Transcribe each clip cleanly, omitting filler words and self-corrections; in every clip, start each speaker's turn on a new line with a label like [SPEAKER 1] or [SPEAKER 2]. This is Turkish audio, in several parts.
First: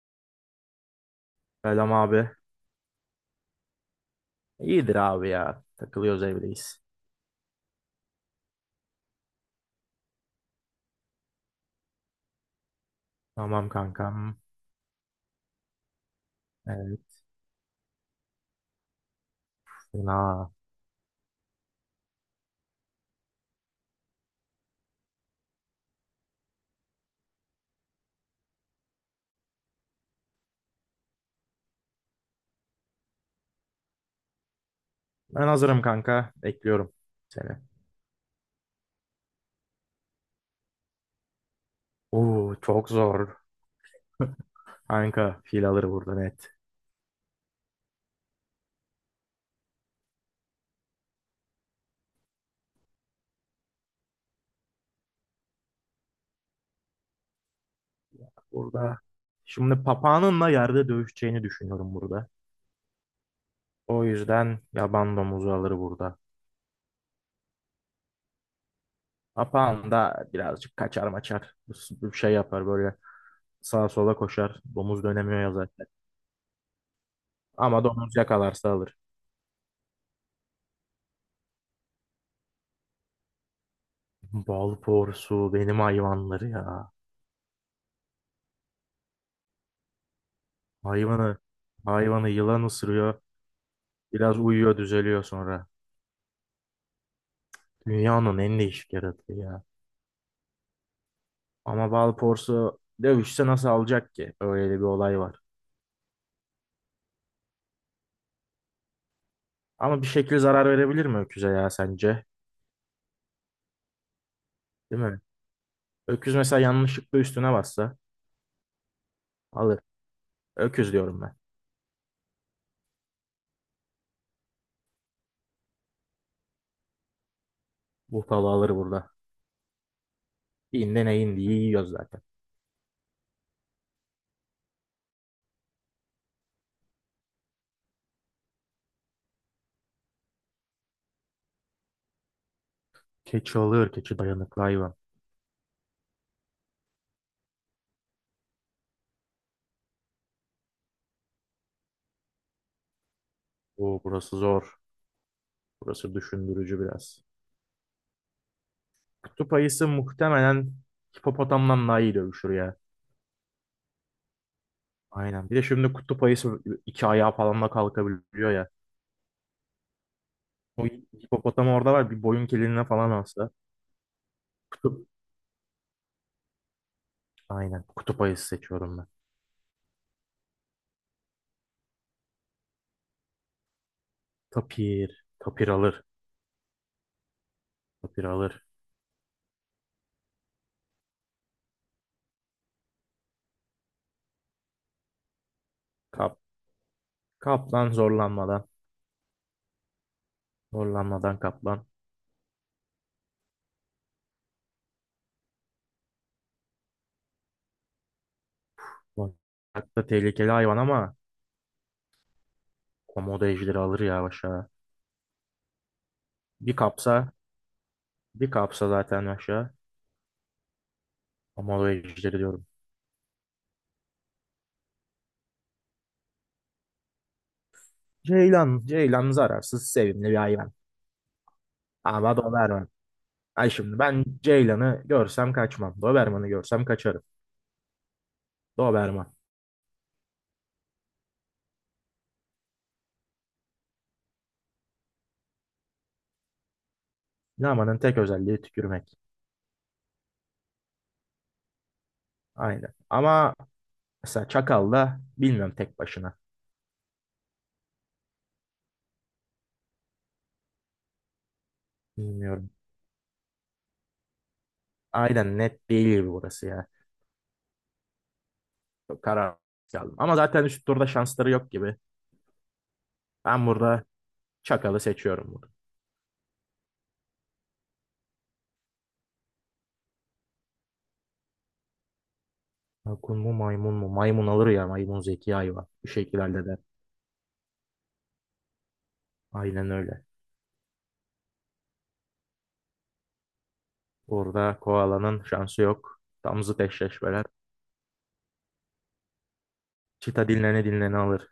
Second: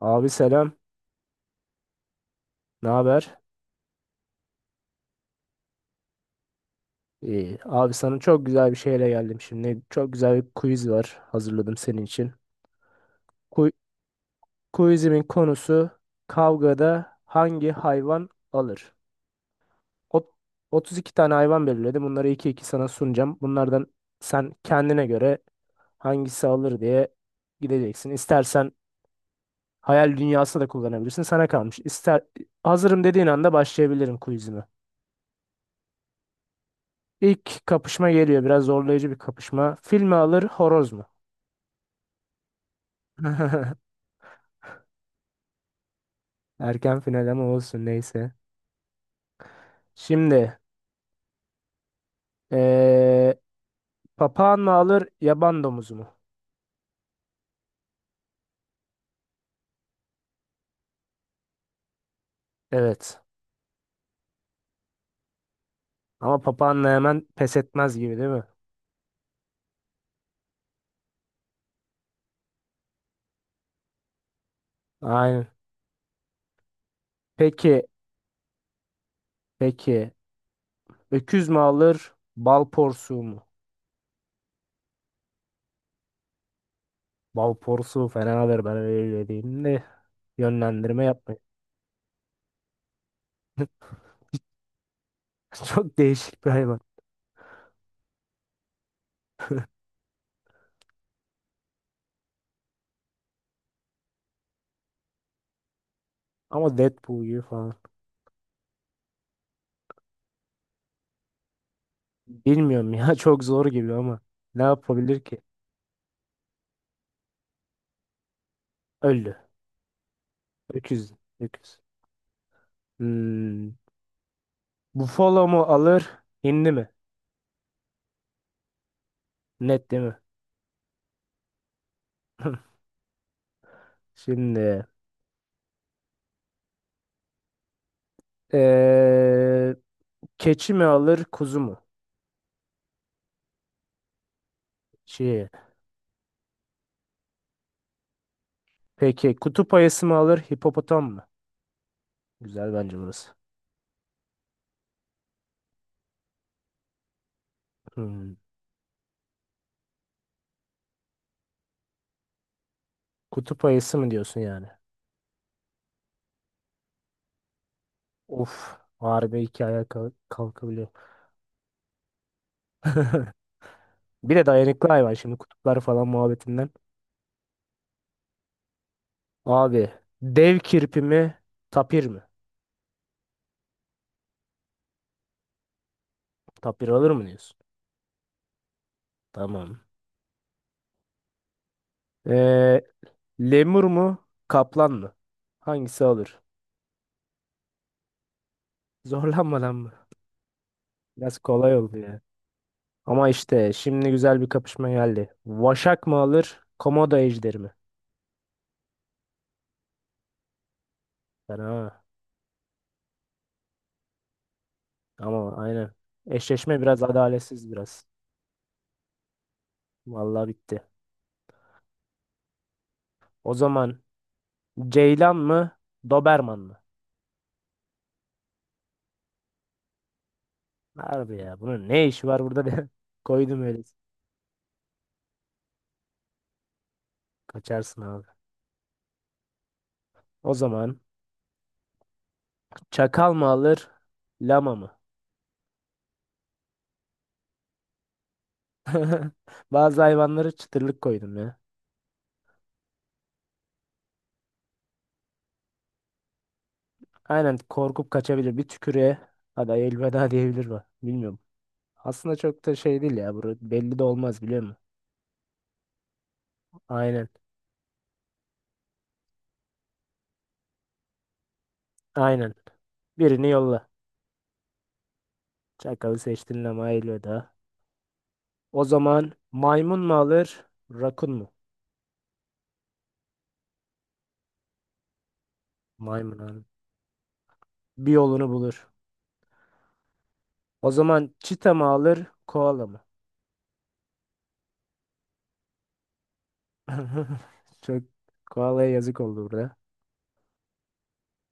[SPEAKER 1] Abi selam.
[SPEAKER 2] Selam abi.
[SPEAKER 1] Ne haber?
[SPEAKER 2] İyidir abi ya. Takılıyoruz evdeyiz.
[SPEAKER 1] İyi. Abi sana çok güzel bir şeyle geldim şimdi. Çok güzel bir quiz var. Hazırladım senin için.
[SPEAKER 2] Tamam
[SPEAKER 1] Ku-
[SPEAKER 2] kankam.
[SPEAKER 1] Quizimin konusu kavgada
[SPEAKER 2] Evet.
[SPEAKER 1] hangi hayvan alır? Ot-
[SPEAKER 2] Fena.
[SPEAKER 1] 32 tane hayvan belirledim. Bunları iki iki sana sunacağım. Bunlardan sen kendine göre hangisi alır diye gideceksin. İstersen hayal dünyası da kullanabilirsin. Sana kalmış. İster hazırım dediğin anda başlayabilirim quizime.
[SPEAKER 2] Ben hazırım kanka. Bekliyorum
[SPEAKER 1] İlk
[SPEAKER 2] seni.
[SPEAKER 1] kapışma geliyor. Biraz zorlayıcı bir kapışma. Fil mi alır, horoz mu?
[SPEAKER 2] Oo, çok zor. Kanka fil alır burada, net.
[SPEAKER 1] Erken final ama olsun neyse. Şimdi eee papağan mı alır, yaban domuzu mu?
[SPEAKER 2] Burada. Şimdi papağanınla yerde dövüşeceğini düşünüyorum burada.
[SPEAKER 1] Evet.
[SPEAKER 2] O yüzden yaban domuzu alır burada.
[SPEAKER 1] Ama papağanla hemen pes etmez gibi değil mi?
[SPEAKER 2] Papağan da birazcık kaçar maçar. Bir şey yapar böyle, sağa sola koşar. Domuz dönemiyor
[SPEAKER 1] Aynen.
[SPEAKER 2] ya zaten.
[SPEAKER 1] Peki,
[SPEAKER 2] Ama domuz yakalarsa alır.
[SPEAKER 1] peki. Öküz mü alır, bal porsuğu mu?
[SPEAKER 2] Bal porsu benim hayvanları ya.
[SPEAKER 1] Bal porsuğu fena alır ben öyle diyeyim de yönlendirme
[SPEAKER 2] Hayvanı,
[SPEAKER 1] yapmayın.
[SPEAKER 2] hayvanı yılan ısırıyor. Biraz uyuyor, düzeliyor sonra.
[SPEAKER 1] Çok değişik bir hayvan.
[SPEAKER 2] Dünyanın en değişik yaratığı ya. Ama Balporsu dövüşse nasıl alacak ki? Öyle bir olay var.
[SPEAKER 1] Ama Deadpool gibi falan.
[SPEAKER 2] Ama bir şekilde zarar verebilir mi öküze ya sence?
[SPEAKER 1] Bilmiyorum ya çok zor gibi ama ne
[SPEAKER 2] Değil
[SPEAKER 1] yapabilir
[SPEAKER 2] mi?
[SPEAKER 1] ki?
[SPEAKER 2] Öküz mesela yanlışlıkla üstüne bassa
[SPEAKER 1] Öldü.
[SPEAKER 2] alır. Öküz
[SPEAKER 1] Öküz.
[SPEAKER 2] diyorum ben.
[SPEAKER 1] Öküz. Hmm. Buffalo mu alır? Hindi mi?
[SPEAKER 2] Buffalo alır burada.
[SPEAKER 1] Net değil mi?
[SPEAKER 2] İğne neyin diye yiyoruz zaten.
[SPEAKER 1] Şimdi. Ee, keçi mi alır? Kuzu mu?
[SPEAKER 2] Keçi alır. Keçi dayanıklı hayvan.
[SPEAKER 1] Şey. Peki kutup ayısı mı alır? Hipopotam mı? Güzel bence burası.
[SPEAKER 2] Oo, burası zor. Burası düşündürücü biraz.
[SPEAKER 1] Hmm.
[SPEAKER 2] Kutup ayısı muhtemelen hipopotamdan daha iyi dövüşür ya.
[SPEAKER 1] Kutup ayısı mı diyorsun yani?
[SPEAKER 2] Aynen. Bir de şimdi kutup ayısı iki ayağı falan da kalkabiliyor
[SPEAKER 1] Of.
[SPEAKER 2] ya.
[SPEAKER 1] Harbi iki ayağa
[SPEAKER 2] O
[SPEAKER 1] kalkabiliyor.
[SPEAKER 2] hipopotam orada var. Bir boyun keliğine falan alsa.
[SPEAKER 1] Bir de dayanıklı
[SPEAKER 2] Kutup.
[SPEAKER 1] hayvan şimdi kutuplar falan muhabbetinden.
[SPEAKER 2] Aynen. Kutup ayısı seçiyorum ben.
[SPEAKER 1] Abi dev kirpi mi tapir mi?
[SPEAKER 2] Tapir. Tapir alır.
[SPEAKER 1] Tapir alır mı diyorsun?
[SPEAKER 2] Tapir alır.
[SPEAKER 1] Tamam. Lemur mu? Kaplan mı? Hangisi
[SPEAKER 2] Kap.
[SPEAKER 1] olur?
[SPEAKER 2] Kaplan zorlanmadan.
[SPEAKER 1] Zorlanmadan mı? Biraz
[SPEAKER 2] Zorlanmadan
[SPEAKER 1] kolay
[SPEAKER 2] kaplan.
[SPEAKER 1] oldu ya. Ama işte şimdi güzel bir kapışma geldi. Vaşak mı alır? Komodo ejderi mi?
[SPEAKER 2] Hatta tehlikeli hayvan ama
[SPEAKER 1] Fena.
[SPEAKER 2] komodo ejderi alır ya aşağı.
[SPEAKER 1] Ama aynen.
[SPEAKER 2] Bir
[SPEAKER 1] Eşleşme biraz
[SPEAKER 2] kapsa.
[SPEAKER 1] adaletsiz biraz.
[SPEAKER 2] Bir kapsa zaten aşağı.
[SPEAKER 1] Vallahi bitti.
[SPEAKER 2] Komodo ejderi diyorum.
[SPEAKER 1] O zaman Ceylan mı? Doberman mı?
[SPEAKER 2] Ceylan. Ceylan zararsız, sevimli bir hayvan.
[SPEAKER 1] Harbi ya. Bunun ne işi
[SPEAKER 2] Ama
[SPEAKER 1] var burada
[SPEAKER 2] donar.
[SPEAKER 1] de koydum
[SPEAKER 2] Ay
[SPEAKER 1] öyle.
[SPEAKER 2] şimdi ben Ceylan'ı görsem kaçmam. Doberman'ı görsem kaçarım.
[SPEAKER 1] Kaçarsın abi.
[SPEAKER 2] Doberman.
[SPEAKER 1] O zaman çakal mı alır? Lama mı?
[SPEAKER 2] Lamanın tek özelliği tükürmek.
[SPEAKER 1] Bazı hayvanları çıtırlık koydum ya.
[SPEAKER 2] Aynen. Ama mesela Çakal da bilmiyorum tek başına.
[SPEAKER 1] Aynen korkup kaçabilir. Bir tükürüğe hadi elveda diyebilir mi? Bilmiyorum. Aslında çok
[SPEAKER 2] Bilmiyorum.
[SPEAKER 1] da şey değil ya. Burada belli de olmaz biliyor musun?
[SPEAKER 2] Aynen net değil gibi burası ya.
[SPEAKER 1] Aynen.
[SPEAKER 2] Çok karar aldım. Ama zaten üst turda şansları yok gibi.
[SPEAKER 1] Aynen. Birini
[SPEAKER 2] Ben
[SPEAKER 1] yolla.
[SPEAKER 2] burada Çakal'ı seçiyorum burada.
[SPEAKER 1] Çakalı seçtin ama elveda. O zaman maymun mu alır? Rakun mu?
[SPEAKER 2] Akun mu maymun mu? Maymun alır ya. Maymun zeki hayvan. Bu
[SPEAKER 1] Maymun
[SPEAKER 2] şekilde
[SPEAKER 1] alır.
[SPEAKER 2] halleder.
[SPEAKER 1] Bir yolunu bulur.
[SPEAKER 2] Aynen öyle.
[SPEAKER 1] O zaman çita mı alır? Koala mı?
[SPEAKER 2] Burada koalanın şansı yok. Tam zıt eşleşmeler.
[SPEAKER 1] Çok koalaya yazık oldu burada.
[SPEAKER 2] Çita dinlene dinlene alır.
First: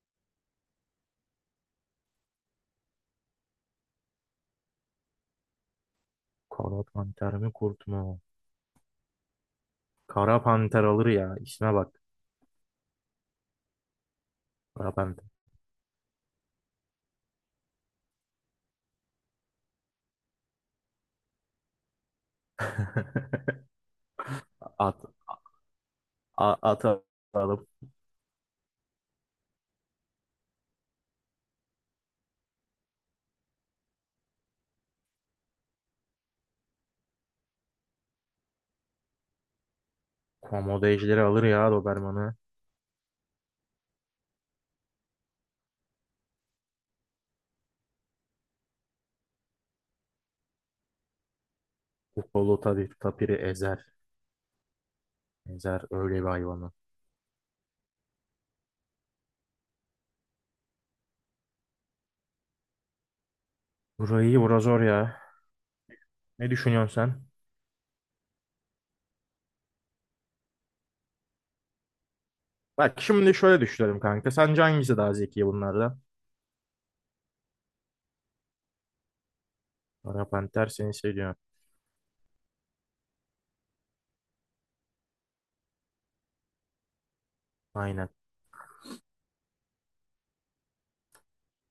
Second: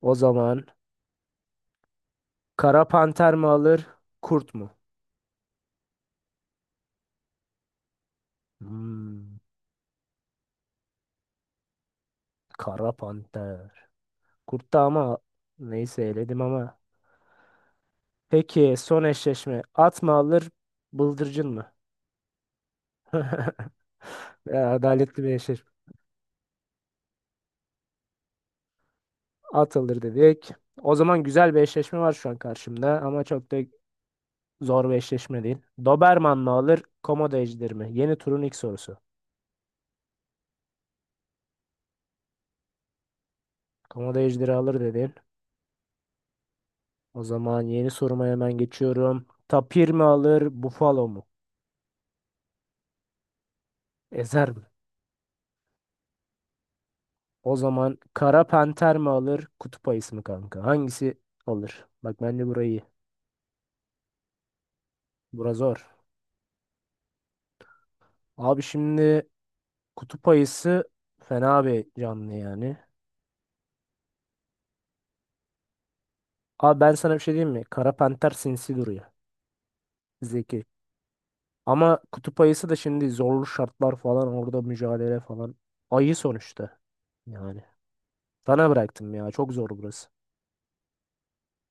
[SPEAKER 1] O zaman kara panter mi alır? Kurt mu?
[SPEAKER 2] Kanat panter mi kurt mu?
[SPEAKER 1] Hmm,
[SPEAKER 2] Kara panter alır ya. İsme bak.
[SPEAKER 1] kara panter. Kurtta
[SPEAKER 2] Kara
[SPEAKER 1] ama
[SPEAKER 2] panter.
[SPEAKER 1] neyse eledim ama. Peki son eşleşme. At mı alır, bıldırcın mı? Ya,
[SPEAKER 2] At,
[SPEAKER 1] adaletli bir eşleşme.
[SPEAKER 2] a, at alalım.
[SPEAKER 1] At alır dedik. O zaman güzel bir eşleşme var şu an karşımda ama çok da zor bir eşleşme değil. Doberman mı alır, Komodo ejderi mi? Yeni turun ilk sorusu.
[SPEAKER 2] Komodo ejderi alır ya Doberman'ı.
[SPEAKER 1] Komodo ejderi alır dedin. O zaman yeni soruma hemen geçiyorum. Tapir mi alır, Buffalo mu?
[SPEAKER 2] Kupolu tabii tapiri ezer.
[SPEAKER 1] Ezer mi?
[SPEAKER 2] Ezer öyle bir hayvanı.
[SPEAKER 1] O zaman Kara Panter mi alır, Kutup Ayısı mı kanka? Hangisi alır? Bak bence burayı
[SPEAKER 2] Burayı bura zor ya.
[SPEAKER 1] bura zor.
[SPEAKER 2] Ne düşünüyorsun sen?
[SPEAKER 1] Abi şimdi kutup ayısı fena bir canlı yani.
[SPEAKER 2] Bak şimdi şöyle düşünelim kanka. Sence hangisi daha zeki bunlardan?
[SPEAKER 1] Abi ben sana bir şey diyeyim mi? Kara panter sinsi duruyor.
[SPEAKER 2] Kara
[SPEAKER 1] Zeki.
[SPEAKER 2] panter seni seviyor.
[SPEAKER 1] Ama kutup ayısı da şimdi zorlu şartlar falan orada mücadele falan. Ayı sonuçta. Yani.
[SPEAKER 2] Aynen.
[SPEAKER 1] Sana bıraktım ya. Çok zor burası.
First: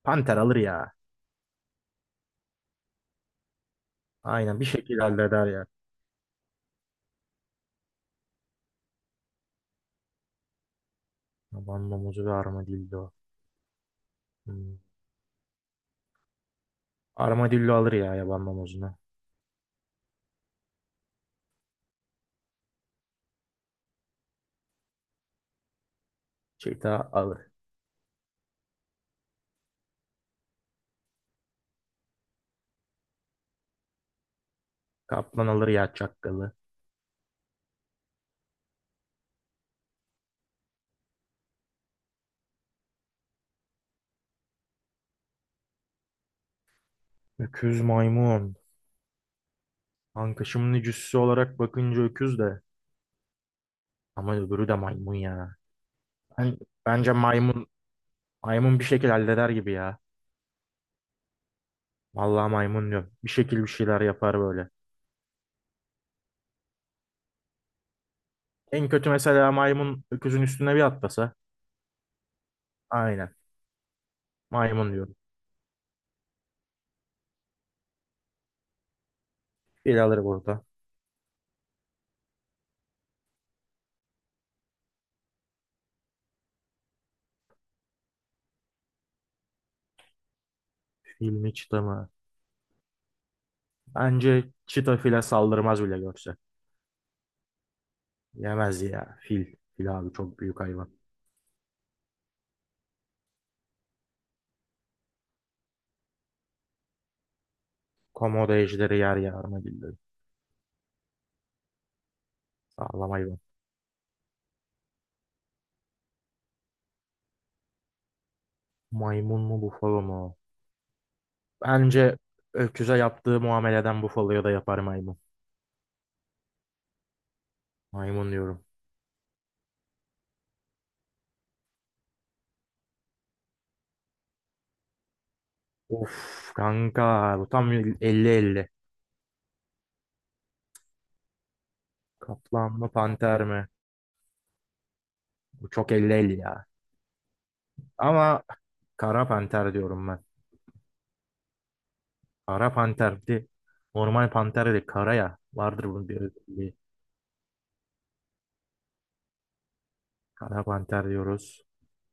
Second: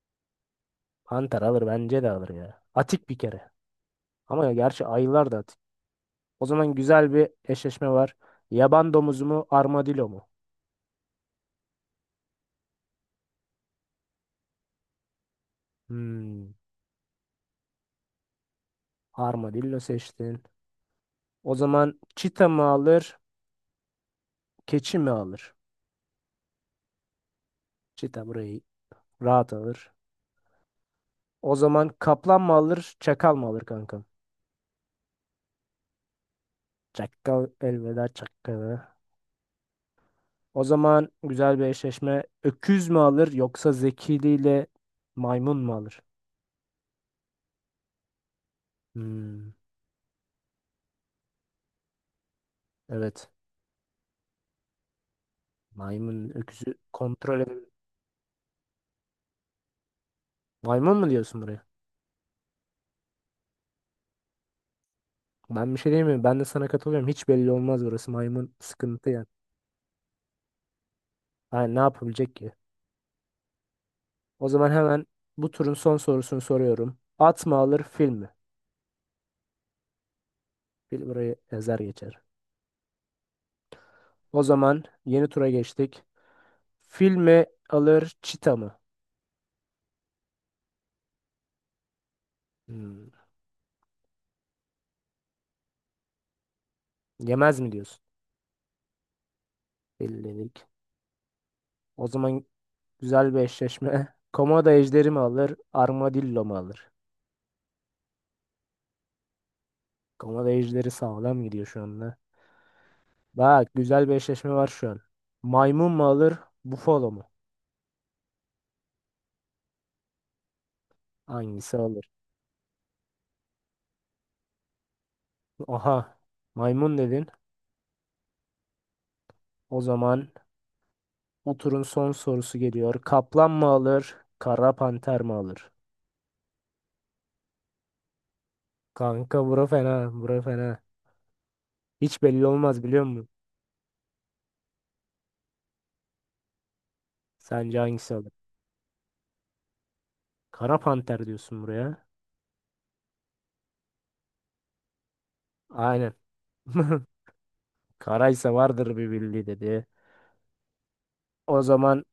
[SPEAKER 2] Panter alır ya.
[SPEAKER 1] Panter alır bence de alır ya. Atik bir kere. Ama ya
[SPEAKER 2] Aynen bir
[SPEAKER 1] gerçi
[SPEAKER 2] şekilde
[SPEAKER 1] ayılar da
[SPEAKER 2] halleder
[SPEAKER 1] atik.
[SPEAKER 2] ya.
[SPEAKER 1] O zaman güzel bir eşleşme var. Yaban domuzu mu armadillo mu?
[SPEAKER 2] Yaban mamuzu ve armadillo. Hmm.
[SPEAKER 1] Hmm.
[SPEAKER 2] Armadillo alır ya yaban mamuzunu.
[SPEAKER 1] Armadillo seçtin. O zaman çita mı alır? Keçi mi alır?
[SPEAKER 2] Çita alır.
[SPEAKER 1] Çita burayı rahat alır. O zaman kaplan mı alır? Çakal mı alır kankam?
[SPEAKER 2] Kaplan alır ya çakkalı.
[SPEAKER 1] Çakal elveda çakala. O zaman güzel bir eşleşme. Öküz mü alır yoksa zekiliyle maymun mu alır?
[SPEAKER 2] Öküz maymun.
[SPEAKER 1] Hmm,
[SPEAKER 2] Kanka şimdi cüssü olarak bakınca öküz de.
[SPEAKER 1] evet.
[SPEAKER 2] Ama öbürü de maymun ya.
[SPEAKER 1] Maymun
[SPEAKER 2] Ben,
[SPEAKER 1] öküzü
[SPEAKER 2] bence
[SPEAKER 1] kontrol eder.
[SPEAKER 2] maymun maymun bir şekilde halleder gibi ya.
[SPEAKER 1] Maymun mu diyorsun buraya?
[SPEAKER 2] Vallahi maymun diyorum. Bir şekil bir şeyler yapar böyle.
[SPEAKER 1] Ben bir şey diyemiyorum. Ben de sana katılıyorum. Hiç belli olmaz burası. Maymun
[SPEAKER 2] En
[SPEAKER 1] sıkıntı
[SPEAKER 2] kötü
[SPEAKER 1] yani.
[SPEAKER 2] mesela maymun öküzün üstüne bir atlasa.
[SPEAKER 1] Yani ne yapabilecek ki?
[SPEAKER 2] Aynen.
[SPEAKER 1] O zaman
[SPEAKER 2] Maymun
[SPEAKER 1] hemen
[SPEAKER 2] diyorum.
[SPEAKER 1] bu turun son sorusunu soruyorum. At mı alır fil mi?
[SPEAKER 2] Fil alır burada.
[SPEAKER 1] Fil burayı ezer geçer. O zaman yeni tura geçtik. Fil mi alır, çita mı?
[SPEAKER 2] Fil mi çita mı?
[SPEAKER 1] Hmm,
[SPEAKER 2] Bence çita file saldırmaz bile görse.
[SPEAKER 1] yemez mi diyorsun?
[SPEAKER 2] Yemez ya. Fil. Fil abi
[SPEAKER 1] Fil
[SPEAKER 2] çok büyük
[SPEAKER 1] dedik.
[SPEAKER 2] hayvan.
[SPEAKER 1] O zaman güzel bir eşleşme. Komodo ejderi mi alır, armadillo mu alır?
[SPEAKER 2] Komodo ejderi yer ya armadillo.
[SPEAKER 1] Komodo ejderi sağlam gidiyor şu anda.
[SPEAKER 2] Sağlam hayvan.
[SPEAKER 1] Bak güzel bir eşleşme var şu an. Maymun mu alır, bufalo mu?
[SPEAKER 2] Maymun mu bufalo mu?
[SPEAKER 1] Hangisi alır?
[SPEAKER 2] Bence öküze yaptığı muameleden Buffalo'ya da yapar maymun.
[SPEAKER 1] Aha, maymun dedin.
[SPEAKER 2] Maymun diyorum.
[SPEAKER 1] O zaman bu turun son sorusu geliyor. Kaplan mı alır, kara panter mi alır?
[SPEAKER 2] Of kanka bu tam 50-50.
[SPEAKER 1] Kanka bura fena, bura fena. Hiç belli
[SPEAKER 2] Kaplan
[SPEAKER 1] olmaz
[SPEAKER 2] mı
[SPEAKER 1] biliyor musun?
[SPEAKER 2] panter mi? Bu çok 50-50 ya.
[SPEAKER 1] Sence hangisi alır?
[SPEAKER 2] Ama kara panter diyorum ben.
[SPEAKER 1] Kara panter diyorsun buraya.
[SPEAKER 2] Kara panter bir de normal panter değil kara ya. Vardır bunun
[SPEAKER 1] Aynen.
[SPEAKER 2] bir özelliği.
[SPEAKER 1] Karaysa vardır bir bildiği dedi.
[SPEAKER 2] Kara panter
[SPEAKER 1] O
[SPEAKER 2] diyoruz.
[SPEAKER 1] zaman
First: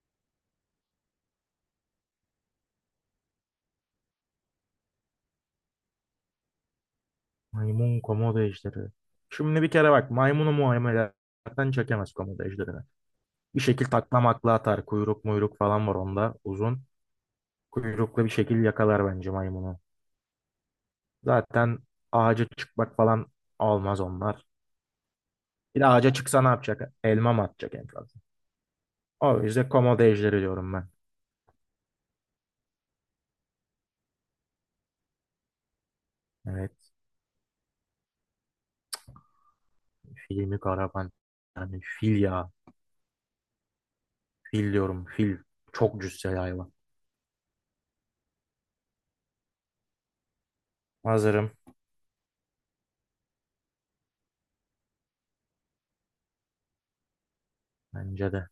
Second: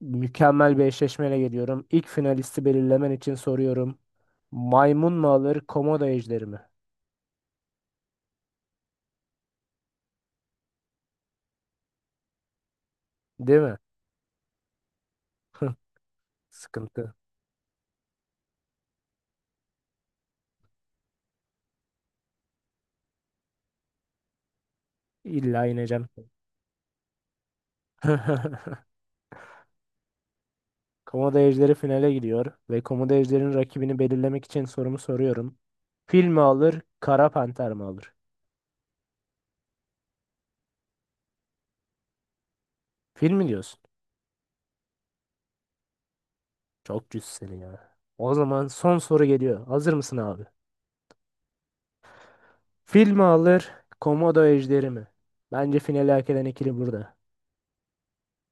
[SPEAKER 1] mükemmel bir eşleşmeyle geliyorum. İlk finalisti belirlemen için soruyorum. Maymun mu alır, komodo ejderi mi?
[SPEAKER 2] Maymun komodo ejderi. Şimdi bir kere bak maymunu muameleden çekemez komodo ejderini.
[SPEAKER 1] Değil
[SPEAKER 2] Bir
[SPEAKER 1] mi?
[SPEAKER 2] şekil taklamakla atar. Kuyruk muyruk falan var onda uzun.
[SPEAKER 1] Sıkıntı.
[SPEAKER 2] Kuyruklu bir şekil yakalar bence maymunu. Zaten ağaca çıkmak falan olmaz onlar.
[SPEAKER 1] İlla
[SPEAKER 2] Bir de
[SPEAKER 1] ineceğim.
[SPEAKER 2] ağaca çıksa ne yapacak? Elma mı atacak en fazla? O yüzden komodo ejderi diyorum ben.
[SPEAKER 1] Komodo ejderi finale gidiyor ve komodo ejderinin rakibini belirlemek için sorumu soruyorum. Fil mi
[SPEAKER 2] Evet.
[SPEAKER 1] alır, kara panter mi alır?
[SPEAKER 2] Filmi Karaman. Yani fil ya.
[SPEAKER 1] Fil mi diyorsun?
[SPEAKER 2] Fil diyorum. Fil. Çok cüsseli hayvan.
[SPEAKER 1] Çok cüz seni ya. O zaman son soru geliyor. Hazır mısın abi?
[SPEAKER 2] Hazırım.
[SPEAKER 1] Fil mi alır, komodo ejderi mi? Bence finali hak eden ikili burada.
[SPEAKER 2] Bence de.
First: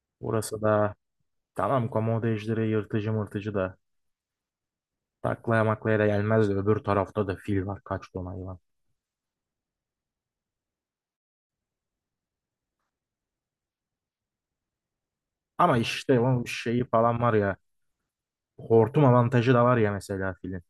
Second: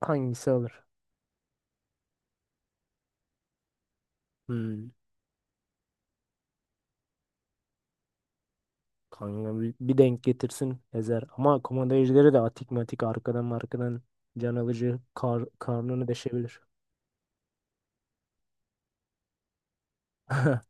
[SPEAKER 1] Hangisi
[SPEAKER 2] Burası
[SPEAKER 1] alır?
[SPEAKER 2] da tamam komodo ejderi yırtıcı mırtıcı da.
[SPEAKER 1] Hmm.
[SPEAKER 2] Taklaya maklaya da gelmez de öbür tarafta da fil var. Kaç ton hayvan.
[SPEAKER 1] Kanka bir denk getirsin ezer. Ama komodo ejderi de atik matik arkadan markadan can alıcı
[SPEAKER 2] Ama
[SPEAKER 1] karnını
[SPEAKER 2] işte onun
[SPEAKER 1] deşebilir.
[SPEAKER 2] şeyi falan var ya. Hortum avantajı da var ya mesela filin.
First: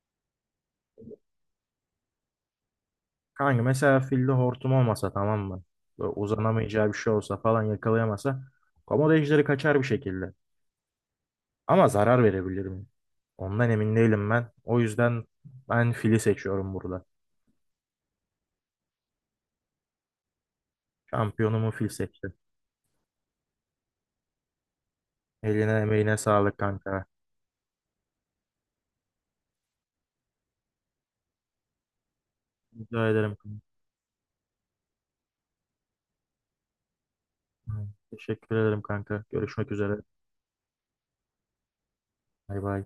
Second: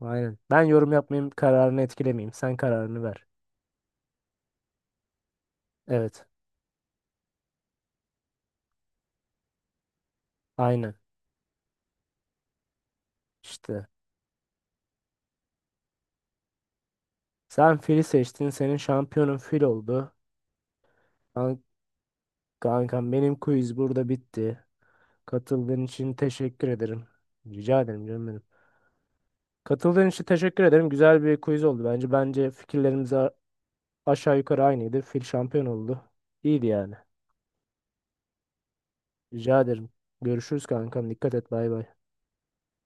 [SPEAKER 1] Aynen. Ben yorum yapmayayım, kararını etkilemeyeyim. Sen kararını ver.
[SPEAKER 2] Kanka mesela filde hortum olmasa tamam mı? Böyle
[SPEAKER 1] Evet.
[SPEAKER 2] uzanamayacağı bir şey olsa falan yakalayamasa komodo ejderi kaçar bir şekilde.
[SPEAKER 1] Aynen.
[SPEAKER 2] Ama zarar verebilir mi? Ondan
[SPEAKER 1] İşte.
[SPEAKER 2] emin değilim ben. O yüzden ben fili seçiyorum burada.
[SPEAKER 1] Sen fili seçtin, senin şampiyonun fil oldu. Kan-
[SPEAKER 2] Şampiyonumu fil seçtim.
[SPEAKER 1] Kankam benim quiz burada bitti.
[SPEAKER 2] Eline
[SPEAKER 1] Katıldığın için
[SPEAKER 2] emeğine sağlık
[SPEAKER 1] teşekkür
[SPEAKER 2] kanka.
[SPEAKER 1] ederim. Rica ederim canım benim. Katıldığın için teşekkür ederim. Güzel bir quiz oldu bence. Bence
[SPEAKER 2] Rica
[SPEAKER 1] fikirlerimiz
[SPEAKER 2] ederim kanka.
[SPEAKER 1] aşağı yukarı aynıydı. Fil şampiyon oldu. İyiydi yani.
[SPEAKER 2] Teşekkür ederim kanka.
[SPEAKER 1] Rica
[SPEAKER 2] Görüşmek
[SPEAKER 1] ederim.
[SPEAKER 2] üzere.
[SPEAKER 1] Görüşürüz kankam. Dikkat et. Bay bay.
[SPEAKER 2] Bay bay.